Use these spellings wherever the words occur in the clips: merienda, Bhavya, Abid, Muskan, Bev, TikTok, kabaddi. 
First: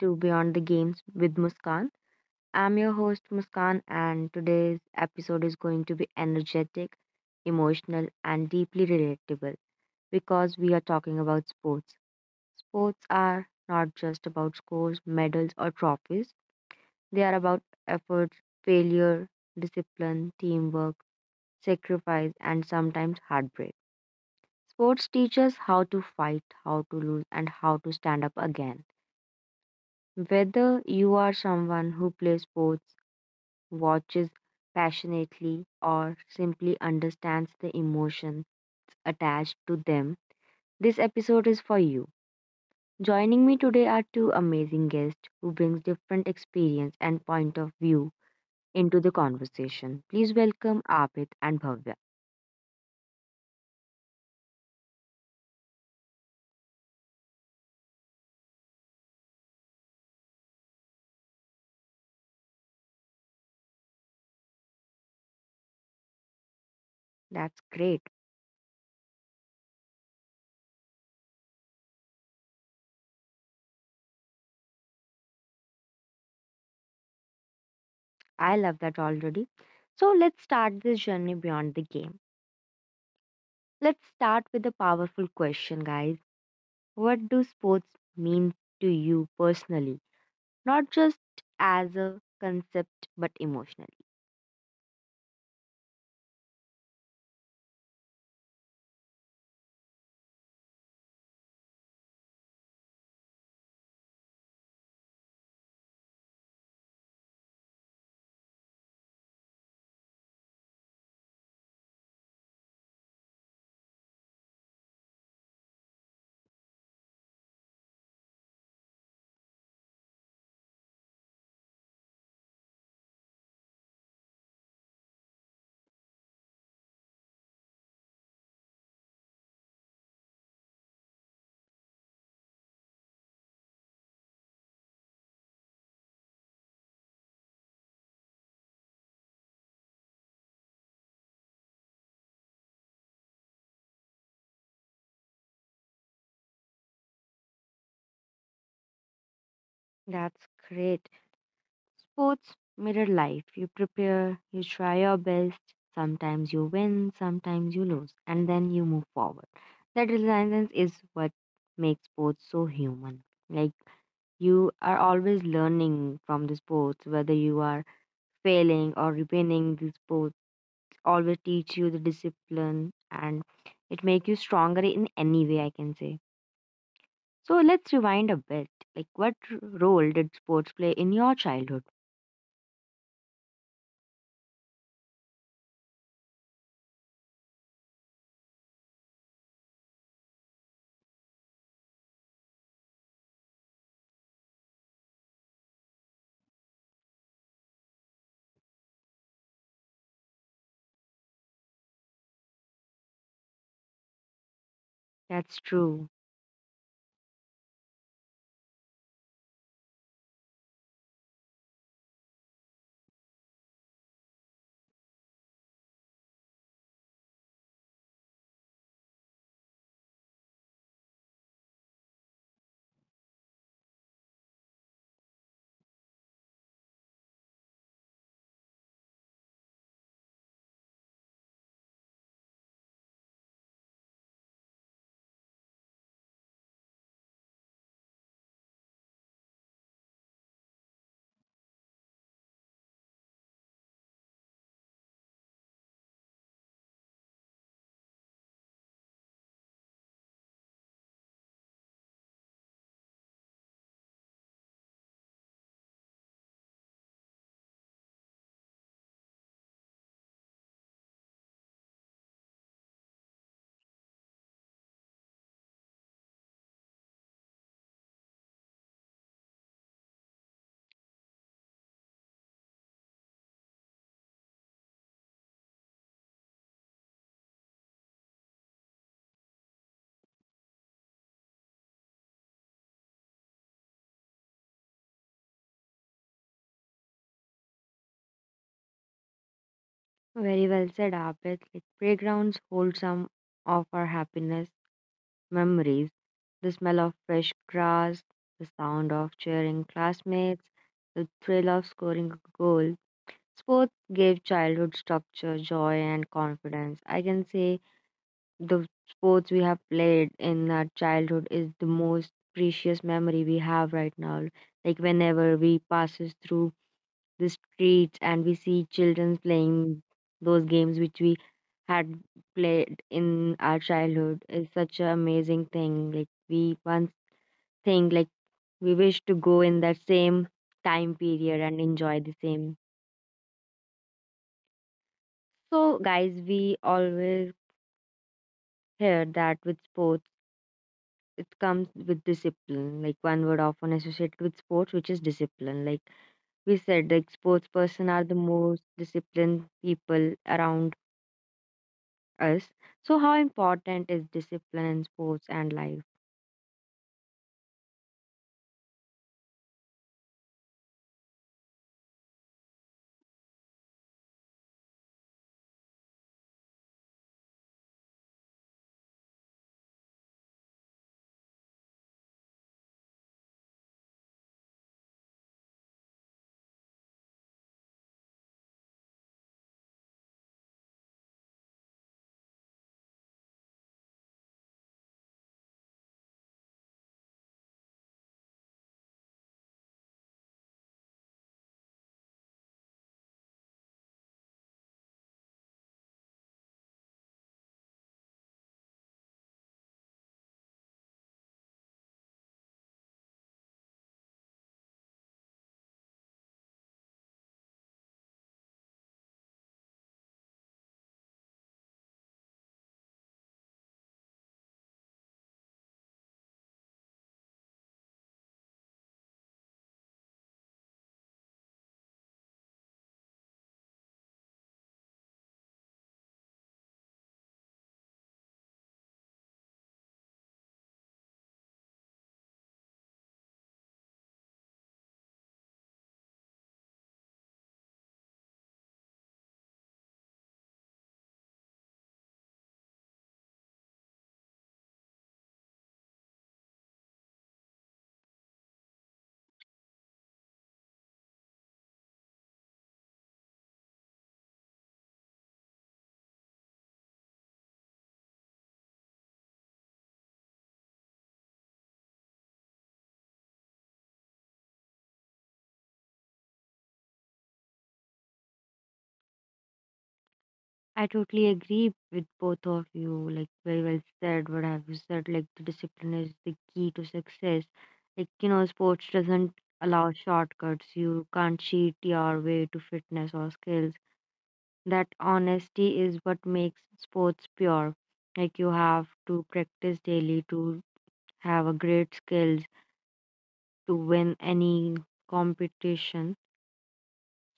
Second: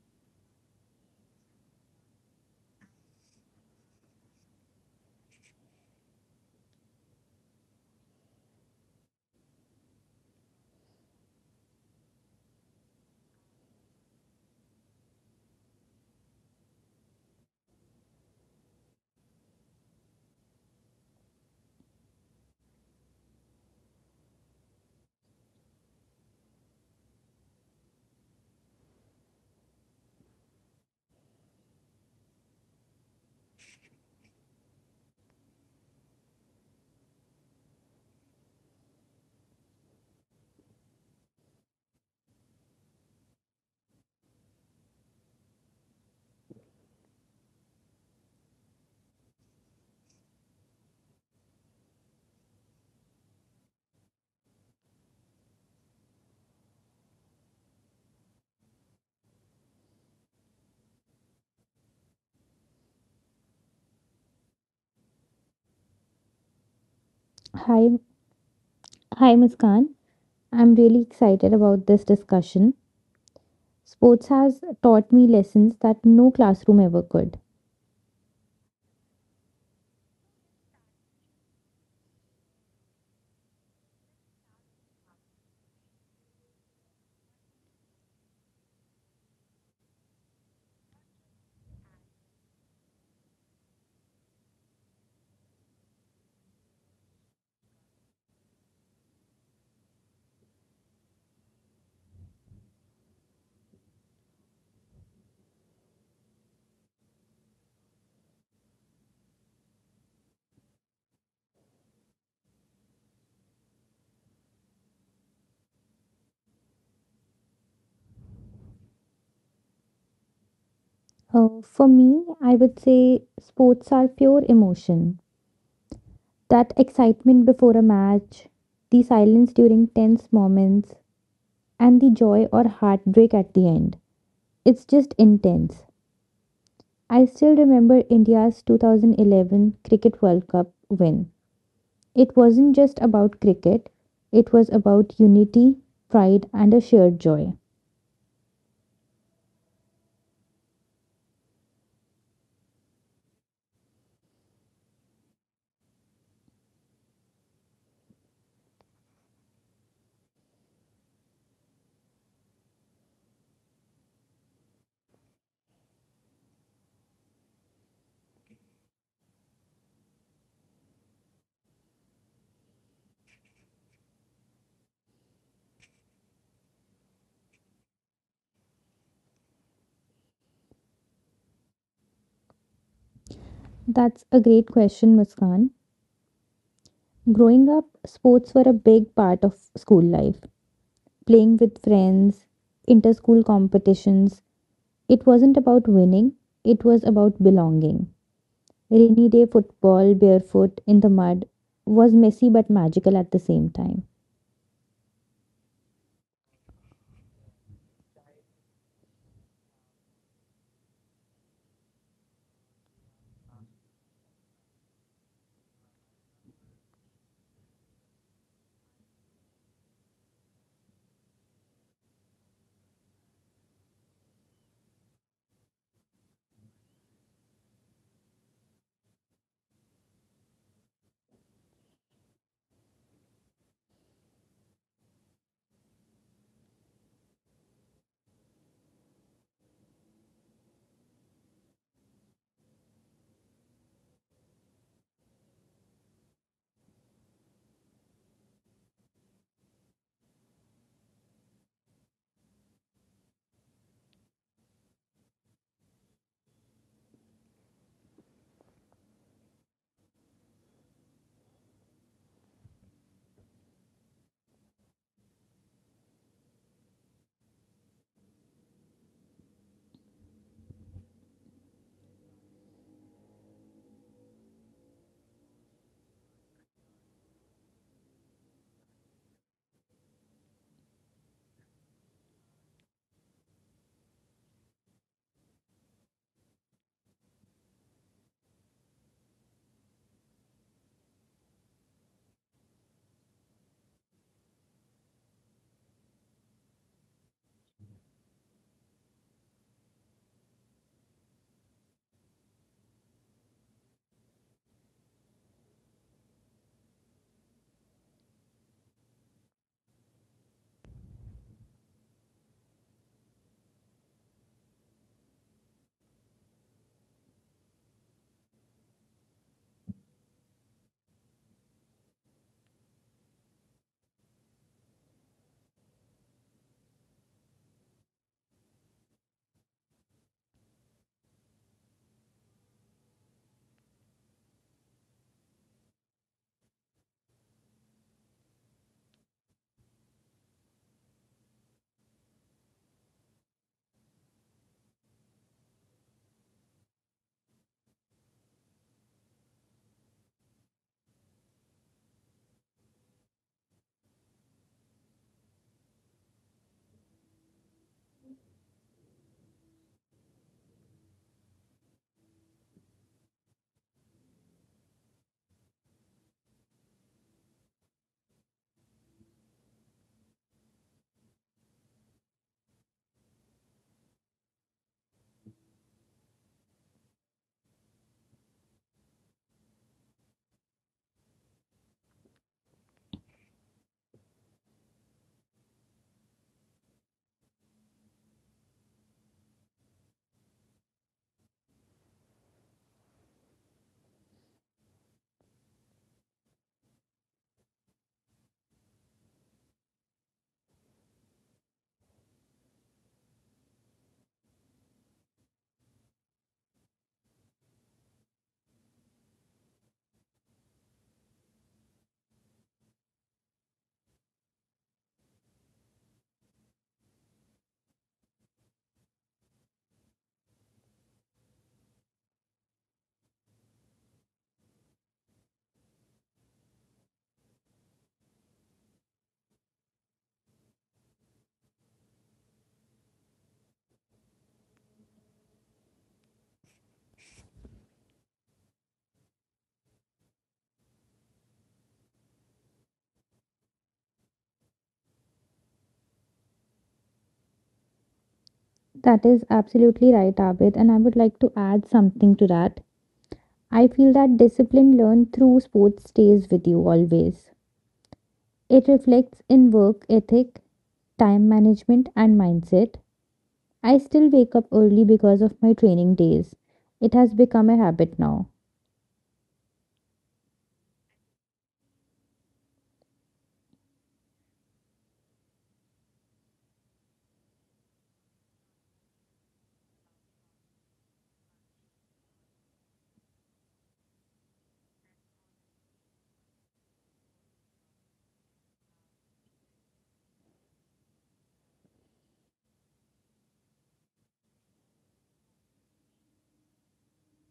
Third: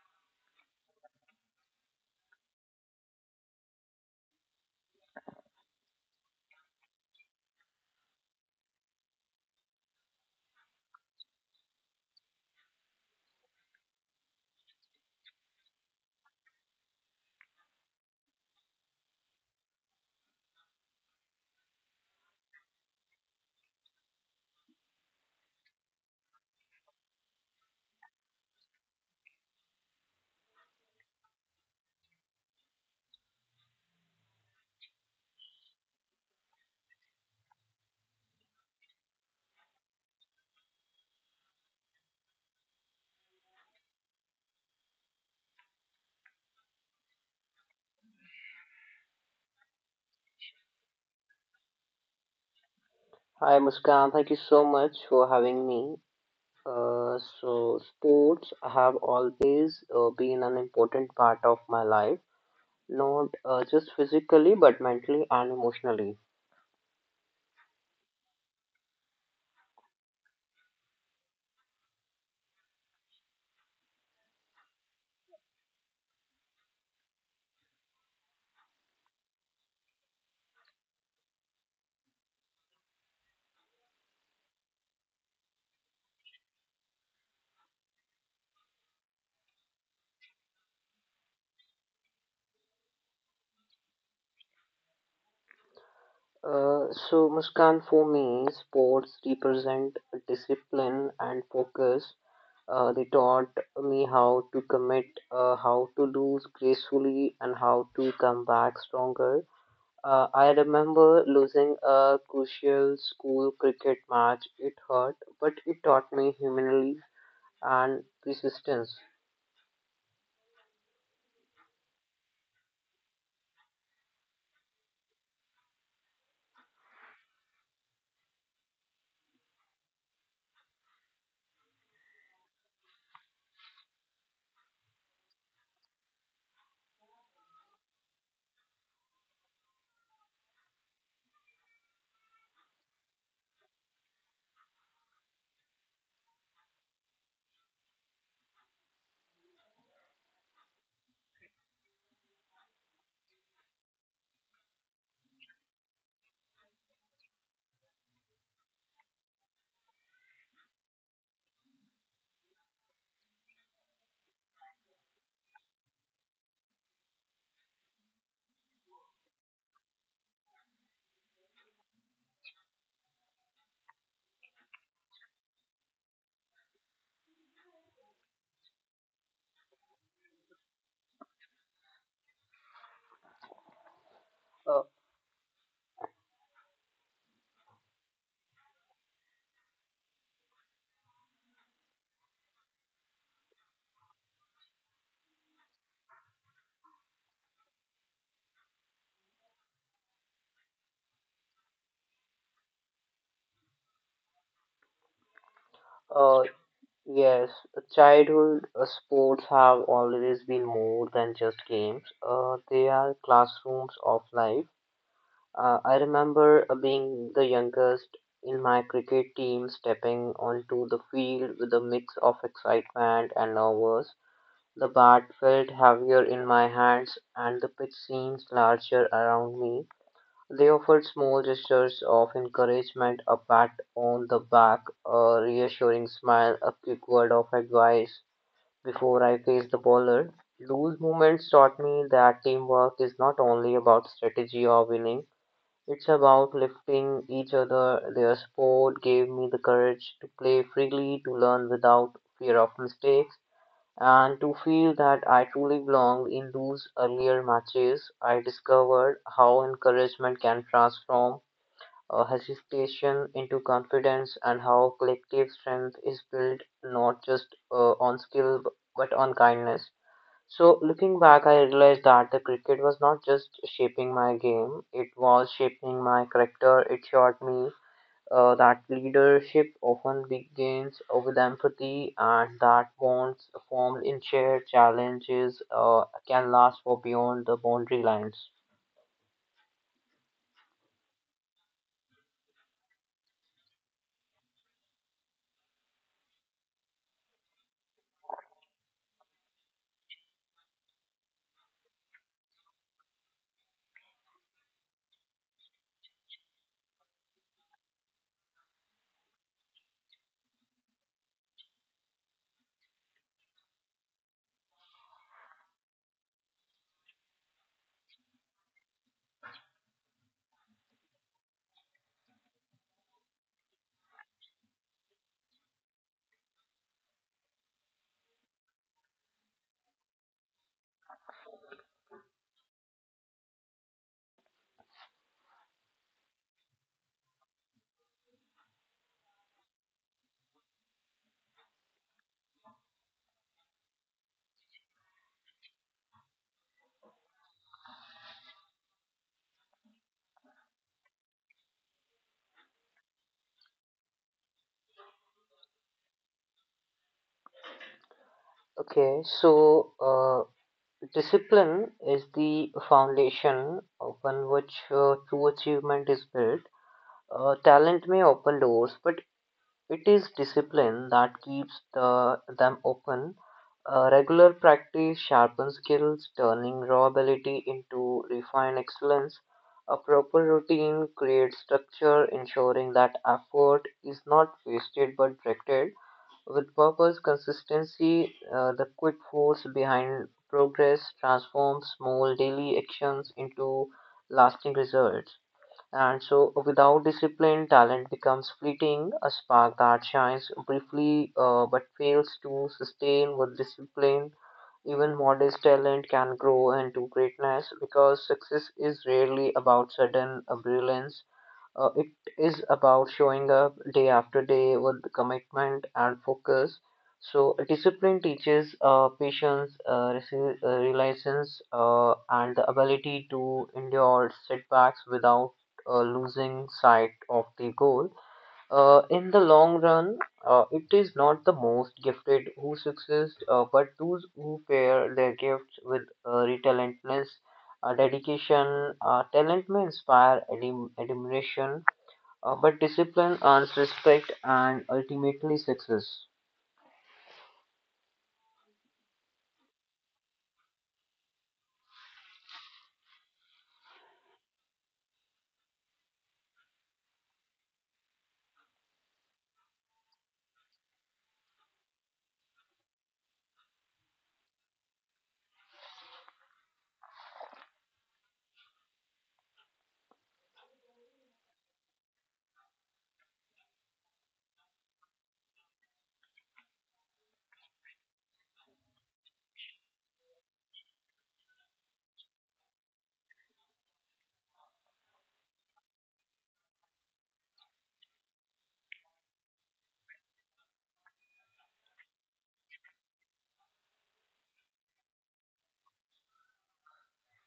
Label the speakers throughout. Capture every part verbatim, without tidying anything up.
Speaker 1: to Beyond the Games with Muskan. I'm your host, Muskan, and today's episode is going to be energetic, emotional, and deeply relatable because we are talking about sports. Sports are not just about scores, medals, or trophies, they are about effort, failure, discipline, teamwork, sacrifice, and sometimes heartbreak. Sports teach us how to fight, how to lose, and how to stand up again. Whether you are someone who plays sports, watches passionately, or simply understands the emotions attached to them, this episode is for you. Joining me today are two amazing guests who brings different experience and point of view into the conversation. Please welcome Abid and Bhavya.
Speaker 2: Hi Muskan, thank you so much for having me. Uh, so, sports have always uh, been an important part of my life, not uh, just physically but mentally and emotionally.
Speaker 1: That's
Speaker 3: Hi,
Speaker 1: great.
Speaker 3: hi Muskan. I'm really excited about this discussion. Sports has taught me lessons that no classroom ever could.
Speaker 1: I love that already. So let's start this journey beyond the game. Let's start with a powerful question, guys. What do sports mean to you personally? Not just as a concept, but emotionally.
Speaker 2: Uh, so, Muskan, for me, sports represent discipline and focus. Uh, they taught me how to commit, uh, how to lose gracefully, and how to come back stronger. Uh, I remember losing a crucial school cricket match. It hurt, but it taught me humility and persistence.
Speaker 3: Uh, for me, I would say sports are pure emotion. That excitement before a match, the silence during tense moments, and the joy or heartbreak at the end. It's just intense. I still remember India's twenty eleven Cricket World Cup win. It wasn't just about cricket, it was about unity, pride, and a shared joy.
Speaker 1: That's great. Sports mirror life. You prepare, you try your best. Sometimes you win, sometimes you lose, and then you move forward. That resilience is what makes sports so human. Like you are always learning from the sports, whether you are failing or winning the sports always teach you the discipline, and it make you stronger in any way I can say. So let's rewind a bit. Like what r- role did sports play in your childhood?
Speaker 3: That's a great
Speaker 2: Uh,
Speaker 3: question, Muskan. Growing up, sports were a big part of school life. Playing with friends, inter school competitions, it wasn't about winning, it was about belonging. Rainy day football, barefoot in the mud, was messy but magical at the same time.
Speaker 1: That's true.
Speaker 2: uh, yes, childhood uh, sports have always been more than just games. Uh, they are classrooms of life. Uh, I remember uh, being the youngest in my cricket team, stepping onto the field with a mix of excitement and nervous. The bat felt heavier in my hands, and the pitch seemed larger around me. They offered small gestures of encouragement, a pat on the back, a reassuring smile, a quick word of advice before I faced the bowler. Those moments taught me that teamwork is not only about strategy or winning, it's about lifting each other. Their sport gave me the courage to play freely, to learn without fear of mistakes and to feel that I truly belonged in those earlier matches. I discovered how encouragement can transform uh, hesitation into confidence and how collective strength is built not just uh, on skill b- but on kindness. So, looking back, I realized that the cricket was not just shaping my game, it was shaping my character. It showed me uh, that leadership often begins uh, with empathy and that bonds formed in shared challenges uh, can last for beyond the boundary lines.
Speaker 1: Very well said, Abid. Like playgrounds hold some of our happiness memories, the smell of fresh grass, the sound of cheering classmates, the thrill of scoring a goal. Sports gave childhood structure, joy, and confidence, I can say. The sports we have played in our childhood is the most precious memory we have right now. Like whenever we passes through the streets and we see children playing those games which we had played in our childhood is such an amazing thing. Like we once think like we wish to go in that same time period and enjoy the same. So guys, we always hear that with sports it comes with discipline, like one word often associated with sports, which is discipline. Like we said, like sports person are the most disciplined people around us. So how important is discipline in sports and life?
Speaker 2: Okay, so uh, discipline is the foundation upon which uh, true achievement is built. Uh, talent may open doors, but it is discipline that keeps the, them open. Uh, regular practice sharpens skills, turning raw ability into refined excellence. A proper routine creates structure, ensuring that effort is not wasted but directed with purpose, consistency, uh, the quick force behind progress transforms small daily actions into lasting results. And so, without discipline, talent becomes fleeting, a spark that shines briefly uh, but fails to sustain with discipline. Even modest talent can grow into greatness because success is rarely about sudden uh, brilliance. Uh, it is about showing up day after day with commitment and focus. So, discipline teaches uh, patience, uh, resi- uh, resilience, uh, and the ability to endure setbacks without uh, losing sight of the goal. Uh, in the long run, uh, it is not the most gifted who succeeds, uh, but those who pair their gifts with uh, relentlessness, uh, dedication. Uh, talent may inspire adim- admiration uh, but discipline earns respect and ultimately success.
Speaker 3: That is absolutely right, Abid, and I would like to add something to that. I feel that discipline learned through sports stays with you always. It reflects in work ethic, time management, and mindset. I still wake up early because of my training days. It has become a habit now.
Speaker 1: I totally agree with both of you. Like very well said. What have you said? Like the discipline is the key to success. Like you know, sports doesn't allow shortcuts. You can't cheat your way to fitness or skills, that honesty is what makes sports pure. Like you have to practice daily to have a great skills to win any competition.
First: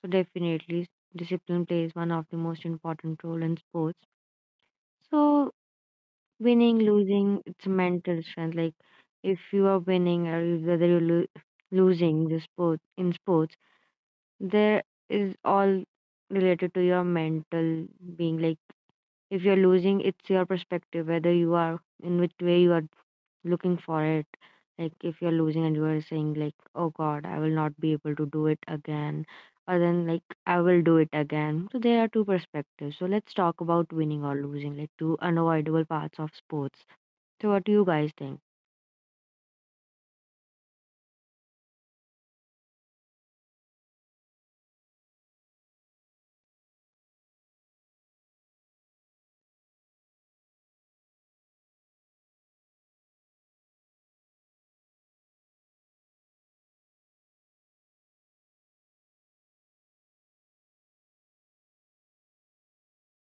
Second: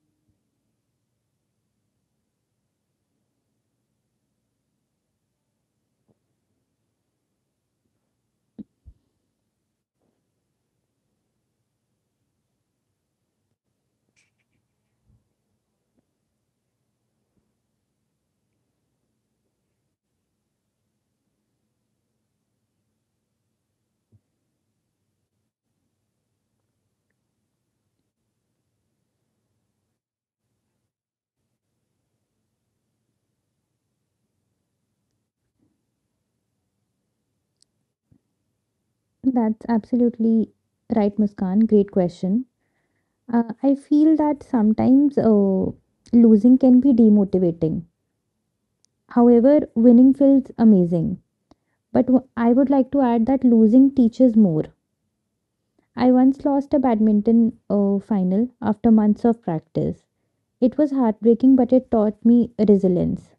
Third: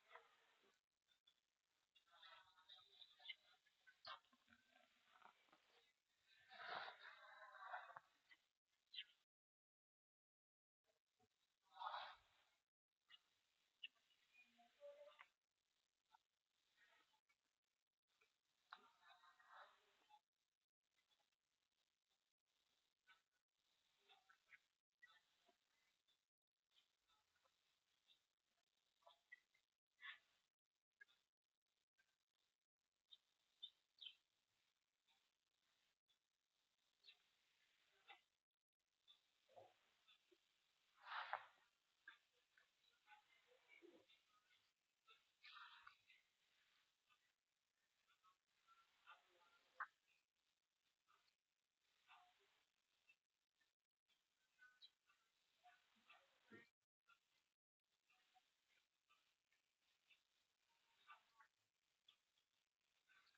Speaker 1: So definitely discipline plays one of the most important role in sports. So winning, losing, it's a mental strength. Like if you are winning or you- whether you're lo- losing the sport in sports, there is all related to your mental being. Like if you're losing, it's your perspective, whether you are in which way you are looking for it. Like if you're losing and you are saying like, "Oh God, I will not be able to do it again," or then like, "I will do it again." So there are two perspectives. So let's talk about winning or losing, like two unavoidable parts of sports. So what do you guys think?
Speaker 3: That's absolutely right, Muskan. Great question. Uh, I feel that sometimes uh, losing can be demotivating. However, winning feels amazing. But w- I would like to add that losing teaches more. I once lost a badminton uh, final after months of practice. It was heartbreaking, but it taught me resilience.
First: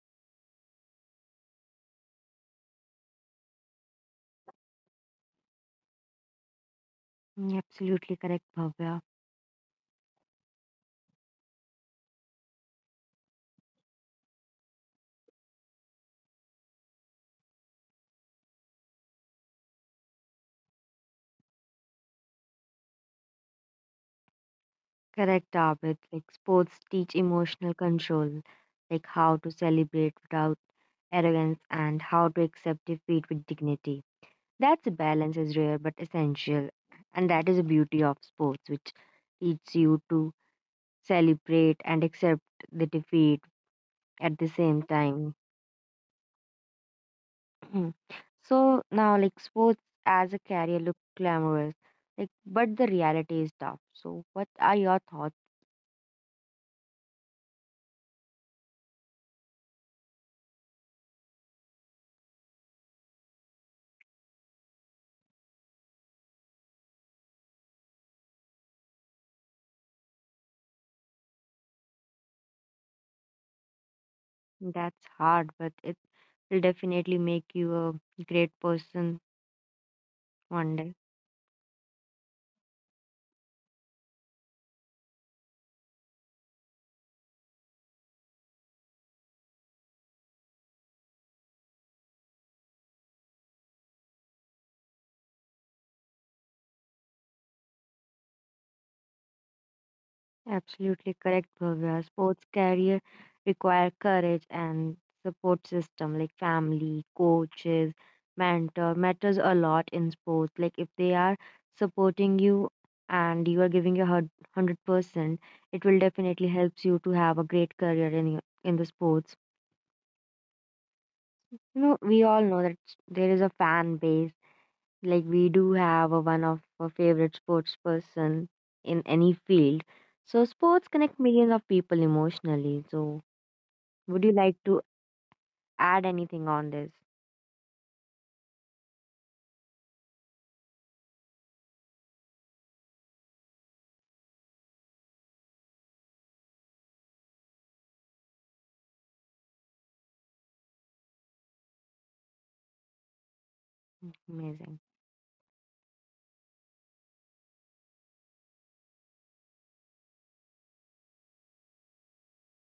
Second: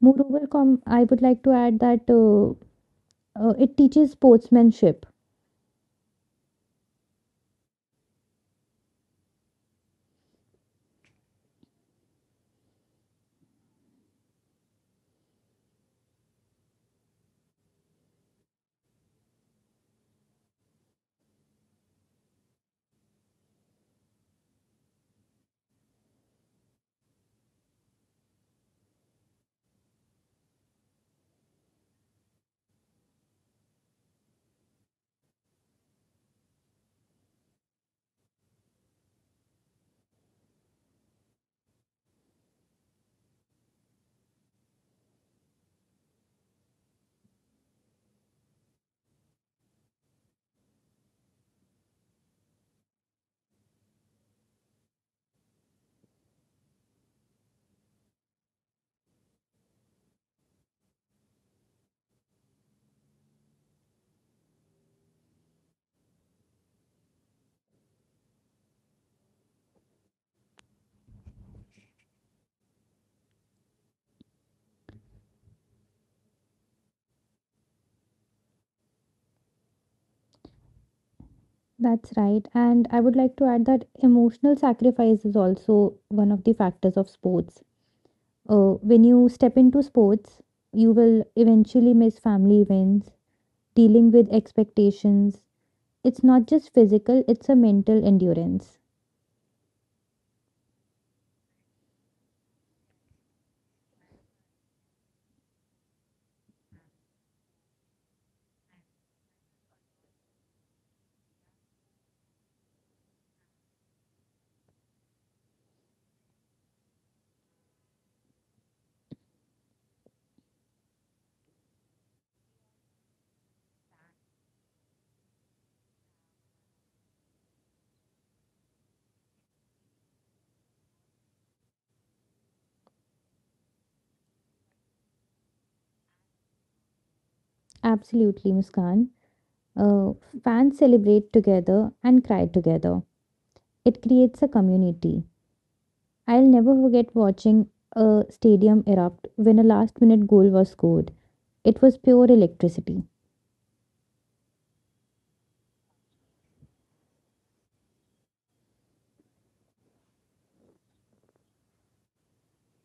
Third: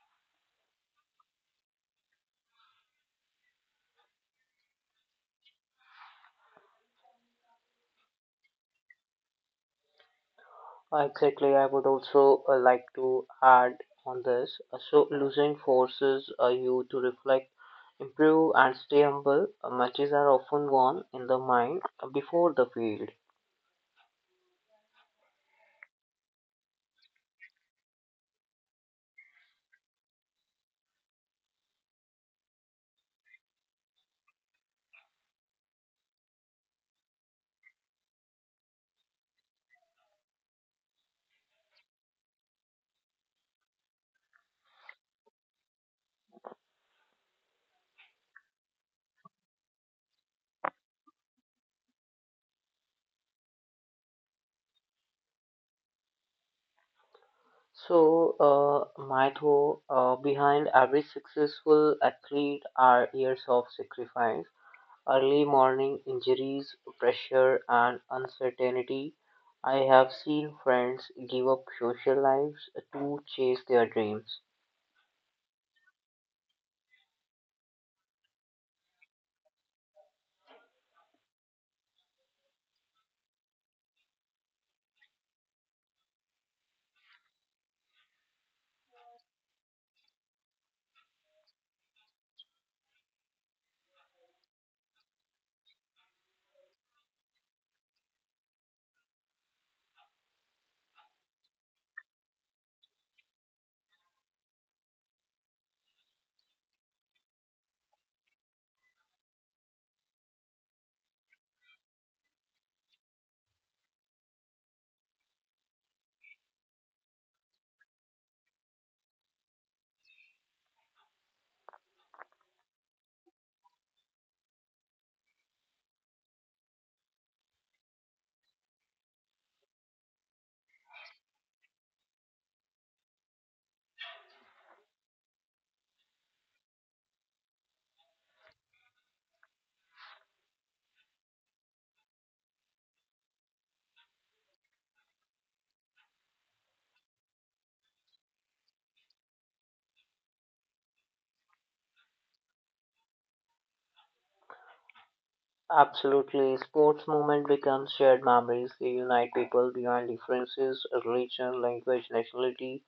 Speaker 3: Moreover, com- I would like to add that uh, uh, it teaches sportsmanship.
Speaker 1: Mm, absolutely correct, Bhavya.
Speaker 2: Exactly, I would also uh, like to add on this. Uh, so, losing forces uh, you to reflect, improve, and stay humble. Uh, matches are often won in the mind uh, before the field.
Speaker 1: Correct, Abid. Like sports teach emotional control, like how to celebrate without arrogance and how to accept defeat with dignity. That's a balance is rare but essential, and that is the beauty of sports, which teaches you to celebrate and accept the defeat at the same time. So now, like sports as a career look glamorous, like but the reality is tough. So, what are your thoughts?
Speaker 2: So, uh, my thought uh, behind every successful athlete are years of sacrifice. Early morning injuries, pressure, and uncertainty. I have seen friends give up social lives to chase their dreams.
Speaker 1: That's hard, but it will definitely make you a great person one day.
Speaker 3: That's right. And I would like to add that emotional sacrifice is also one of the factors of sports. Uh, when you step into sports, you will eventually miss family events, dealing with expectations. It's not just physical, it's a mental endurance.
Speaker 1: Absolutely correct, Bhavya. Sports career require courage and support system like family, coaches, mentor matters a lot in sports. Like if they are supporting you and you are giving your hun- one hundred percent, it will definitely helps you to have a great career in your- in the sports. You know, we all know that s- there is a fan base, like we do have a, one of our favorite sports person in any field. So sports connect millions of people emotionally, so would you like to add anything on this?
Speaker 3: Absolutely, Muskan. Uh, Fans celebrate together and cry together. It creates a community. I'll never forget watching a stadium erupt when a last minute goal was scored. It was pure electricity.
Speaker 1: Mm, amazing.
Speaker 2: Absolutely, sports movement becomes shared memories. They unite people beyond differences, religion, language, nationality.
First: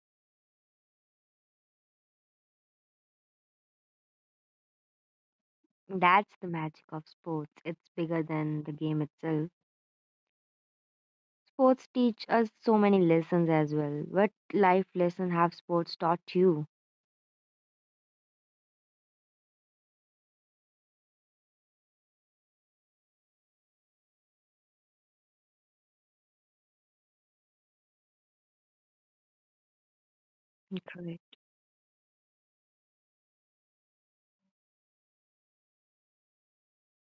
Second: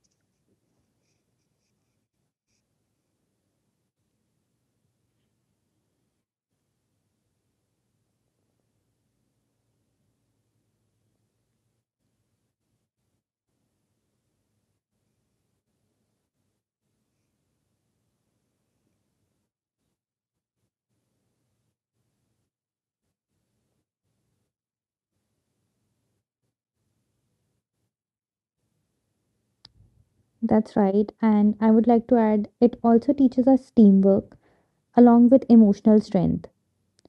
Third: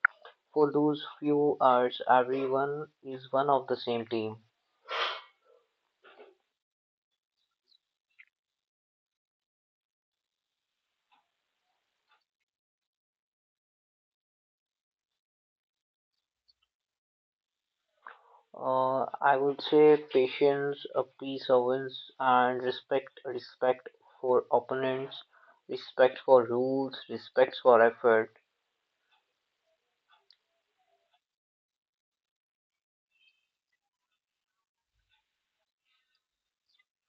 Speaker 2: For those few hours, everyone is one of the same team.
Speaker 1: That's the magic of sports. It's bigger than the game itself. Sports teach us so many lessons as well. What life lesson have sports taught you?
Speaker 2: Uh, I would say patience, uh, perseverance, and respect. Respect for opponents, respect for rules, respect for effort.
Speaker 3: That's right.
Speaker 1: Correct.
Speaker 3: And I would like to add, it also teaches us teamwork along with emotional strength.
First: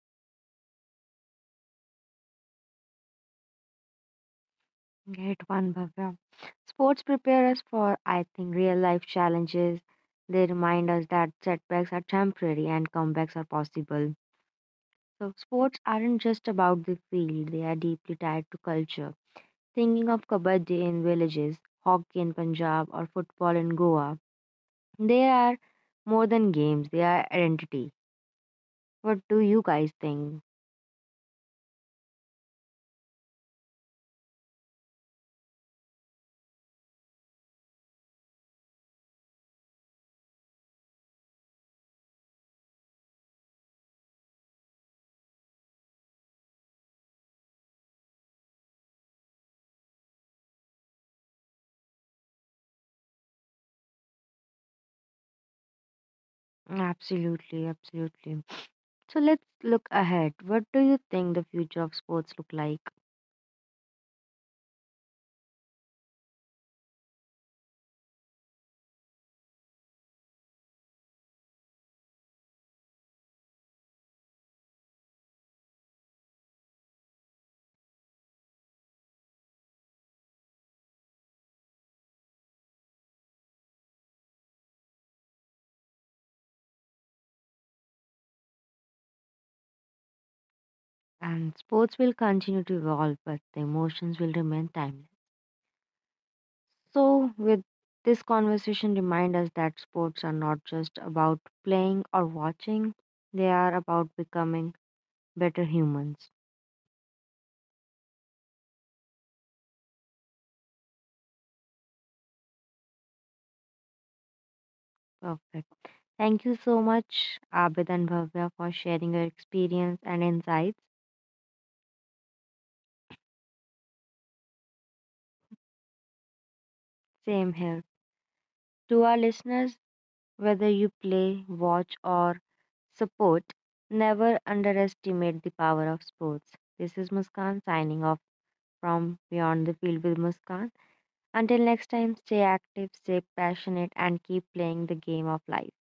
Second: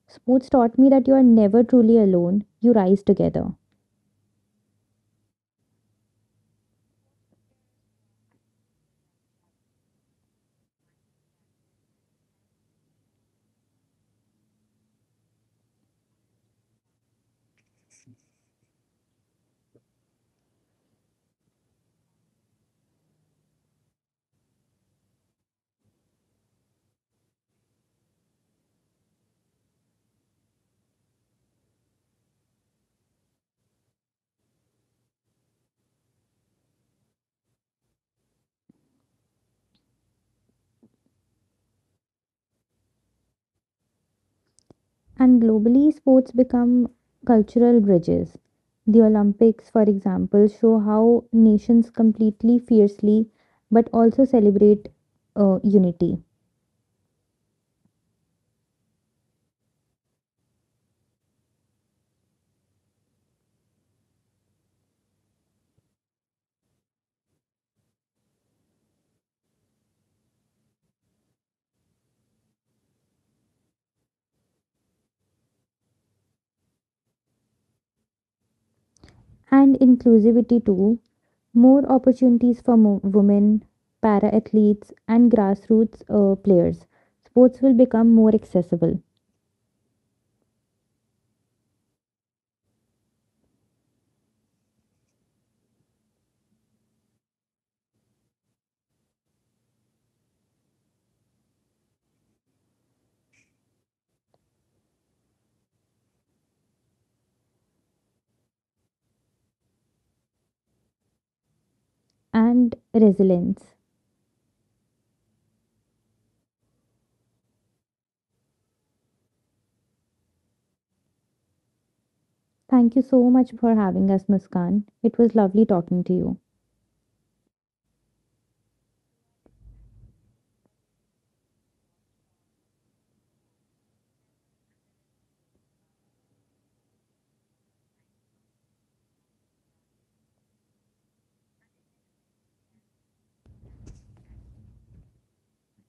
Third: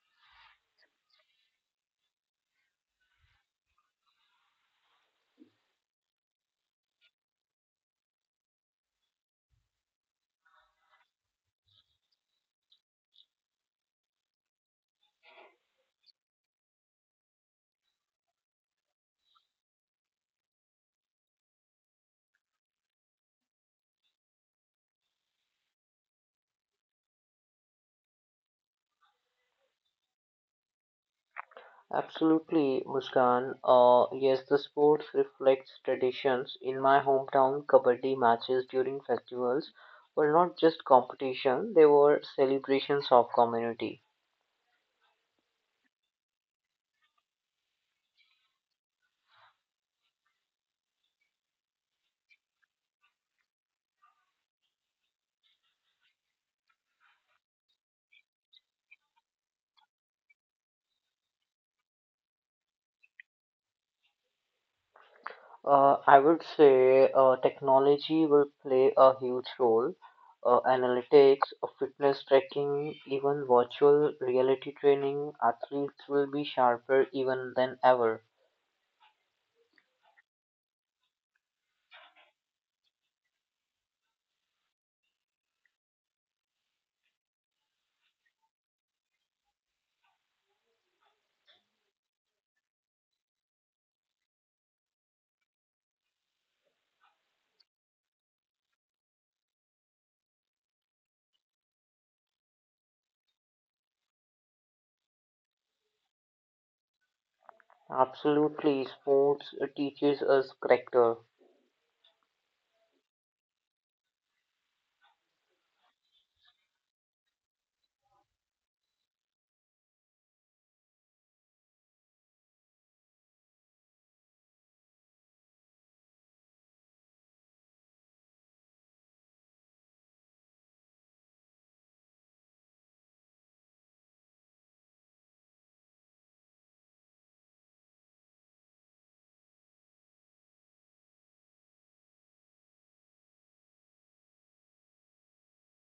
Speaker 3: Sports taught me that you are never truly alone, you rise together.
Speaker 1: Great one, Bhavya. Sports prepare us for, I think, real life challenges. They remind us that setbacks are temporary and comebacks are possible. So, sports aren't just about the field, they are deeply tied to culture. Thinking of kabaddi in villages, hockey in Punjab, or football in Goa, they are more than games, they are identity. What do you guys think?
Speaker 2: Absolutely, Muskan. Uh, yes, the sports reflects traditions. In my hometown, kabaddi matches during festivals were not just competition; they were celebrations of community.
Speaker 3: And globally, sports become cultural bridges. The Olympics, for example, show how nations completely fiercely but also celebrate uh, unity
Speaker 1: Absolutely, absolutely. So, let's look ahead. What do you think the future of sports look like?
Speaker 2: Uh, I would say uh, technology will play a huge role. Uh, analytics, uh, fitness tracking, even virtual reality training, athletes will be sharper even than ever.
Speaker 3: and inclusivity too. More opportunities for mo- women, para athletes, and grassroots uh, players. Sports will become more accessible
Speaker 1: And sports will continue to evolve, but the emotions will remain timeless. So, with this conversation, remind us that sports are not just about playing or watching, they are about becoming better humans.
Speaker 2: Absolutely, sports uh, teaches us character,
Speaker 3: and resilience.
Speaker 1: Perfect. Thank you so much, Abid and Bhavya, for sharing your experience and insights.
Speaker 3: Thank you so much for having us, Muskan. It was lovely talking to you.
Speaker 1: Same here. To our listeners, whether you play, watch, or support, never underestimate the power of sports. This is Muskan signing off, from Beyond the Field with Muskan. Until next time, stay active, stay passionate, and keep playing the game of life.